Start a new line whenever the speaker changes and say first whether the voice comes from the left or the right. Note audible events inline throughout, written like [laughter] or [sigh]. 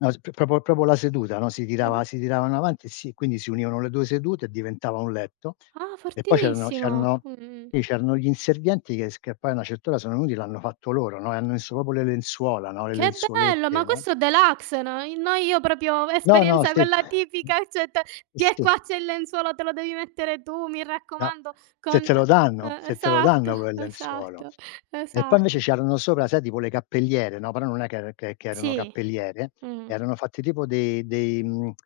left: No s proprio- proprio la seduta, no, sii tirava
right: Mh-mh.
left: si tiravano avanti e si quindi si univano le 2 sedute e diventava un letto
right: Ah
left: e poi c'erano
right: fortissimo.
left: c'erano
right: Mh-mh-mh.
left: lì c'erano gli inservienti che s che poi a una certa ora sono venuti, l'hanno fatto loro, no, e hanno messo proprio le lenzuola, no, le
right: Che bello. Ma
left: lenzuolette, no?
right: questo è deluxe, no, i no io proprio
left: No, no,
right: esperienza
left: sì.
right: quella tipica [unintelligible]
left: Eh
right: "Tiè
left: sì.
right: qua c'è il lenzuolo te lo devi mettere tu, mi
left: No,
right: raccomando."
left: se
right: Con
left: te lo danno
right: eh,
left: se te lo
right: esatto,
left: danno quel lenzuolo.
right: esatto,
left: E poi invece
right: esatto.
left: c'erano sopra, sai tipo le cappelliere, no, però non è che che che erano
right: Sì.
left: cappelliere,
right: Mh-mh.
left: erano fatti tipo dei dei mhmm, [tsk]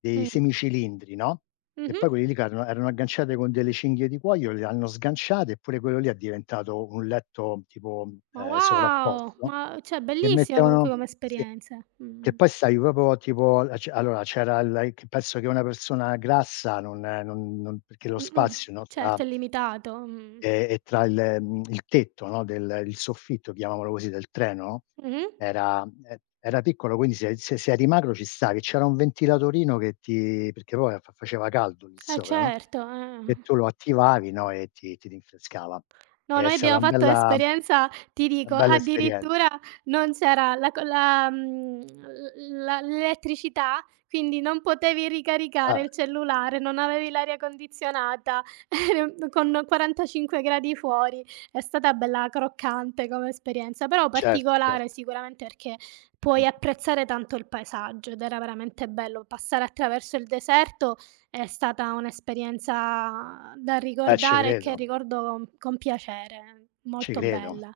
left: dei
right: Mh.
left: semi cilindri, no, e
right: Mh-mh.
left: poi quelli lì ca era erano agganciate con delle cinghie di cuoio, le hanno sganciate, e pure quello lì è diventato un letto tipo,
right: Ma
left: ehm,
right: wow,
left: sovrapposto
right: ma cioè
left: e
right: bellissima comunque
left: mettevano,
right: come
left: sì,
right: esperienze.
left: che
right: Mh-mh.
left: poi stavi proprio a tipo, al ce allora c'era il a ic penso che una persona grassa non non non perché lo
right: Mh-mh,
left: spazio no, tra
right: certo è limitato. Mh.
left: ehm, e tra il ehm, [tsk] il tetto, no, del il soffitto chiamiamolo così del treno,
right: Mh-mh.
left: era ehm, era piccolo quindi se se eri magro ci stavi e c'era un ventilatorino che ti perché poi fa faceva caldo lì
right: E
left: sopra, no,
right: certo eh,
left: e
right: mhmm.
left: tu lo attivavi, no, e ti ti rinfrescava.
right: No,
left: È
right: noi
left: stata
right: abbiamo
left: una
right: fatto
left: bella
right: un'esperienza, ti
left: na
right: dico,
left: bella
right: addirittura
left: esperienza.
right: non c'era la co la mhmm, l la l'elettricità, quindi non potevi ricaricare
left: Ah.
right: il cellulare, non avevi l'aria condizionata [chuckles] con 45 gradi fuori. È stata bella croccante come esperienza, però
left: Cer cer
right: particolare sicuramente perché puoi
left: Mh.
right: apprezzare tanto il paesaggio, ed era veramente bello. Passare attraverso il deserto è stata un' esperienza da
left: Eh, ce
right: ricordare e che
left: credo.
right: ricordo con piacere,
left: Ci
right: molto
left: credo.
right: bella.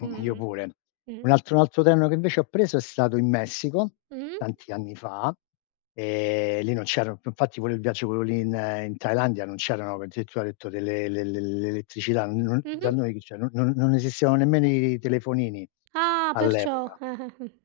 right: Mh,
left: io pure.
right: mh, mh.
left: Un
right: Mh.
left: altro un altro treno che invece ho preso è stato in Messico,
right: Mh.
left: tanti anni fa, ehm, lì non c'erano f infatti pure il viaggio, quello lì in ehm, in Thailandia, non c'erano addirittura hai detto delle le le l'elettricità, n n dai
right: Mh-mh.
left: noi chi, c'è, non non non esistevano nemmeno i telefonini,
right: Ah perciò.
left: all'epoca.
right: [chuckles] mh.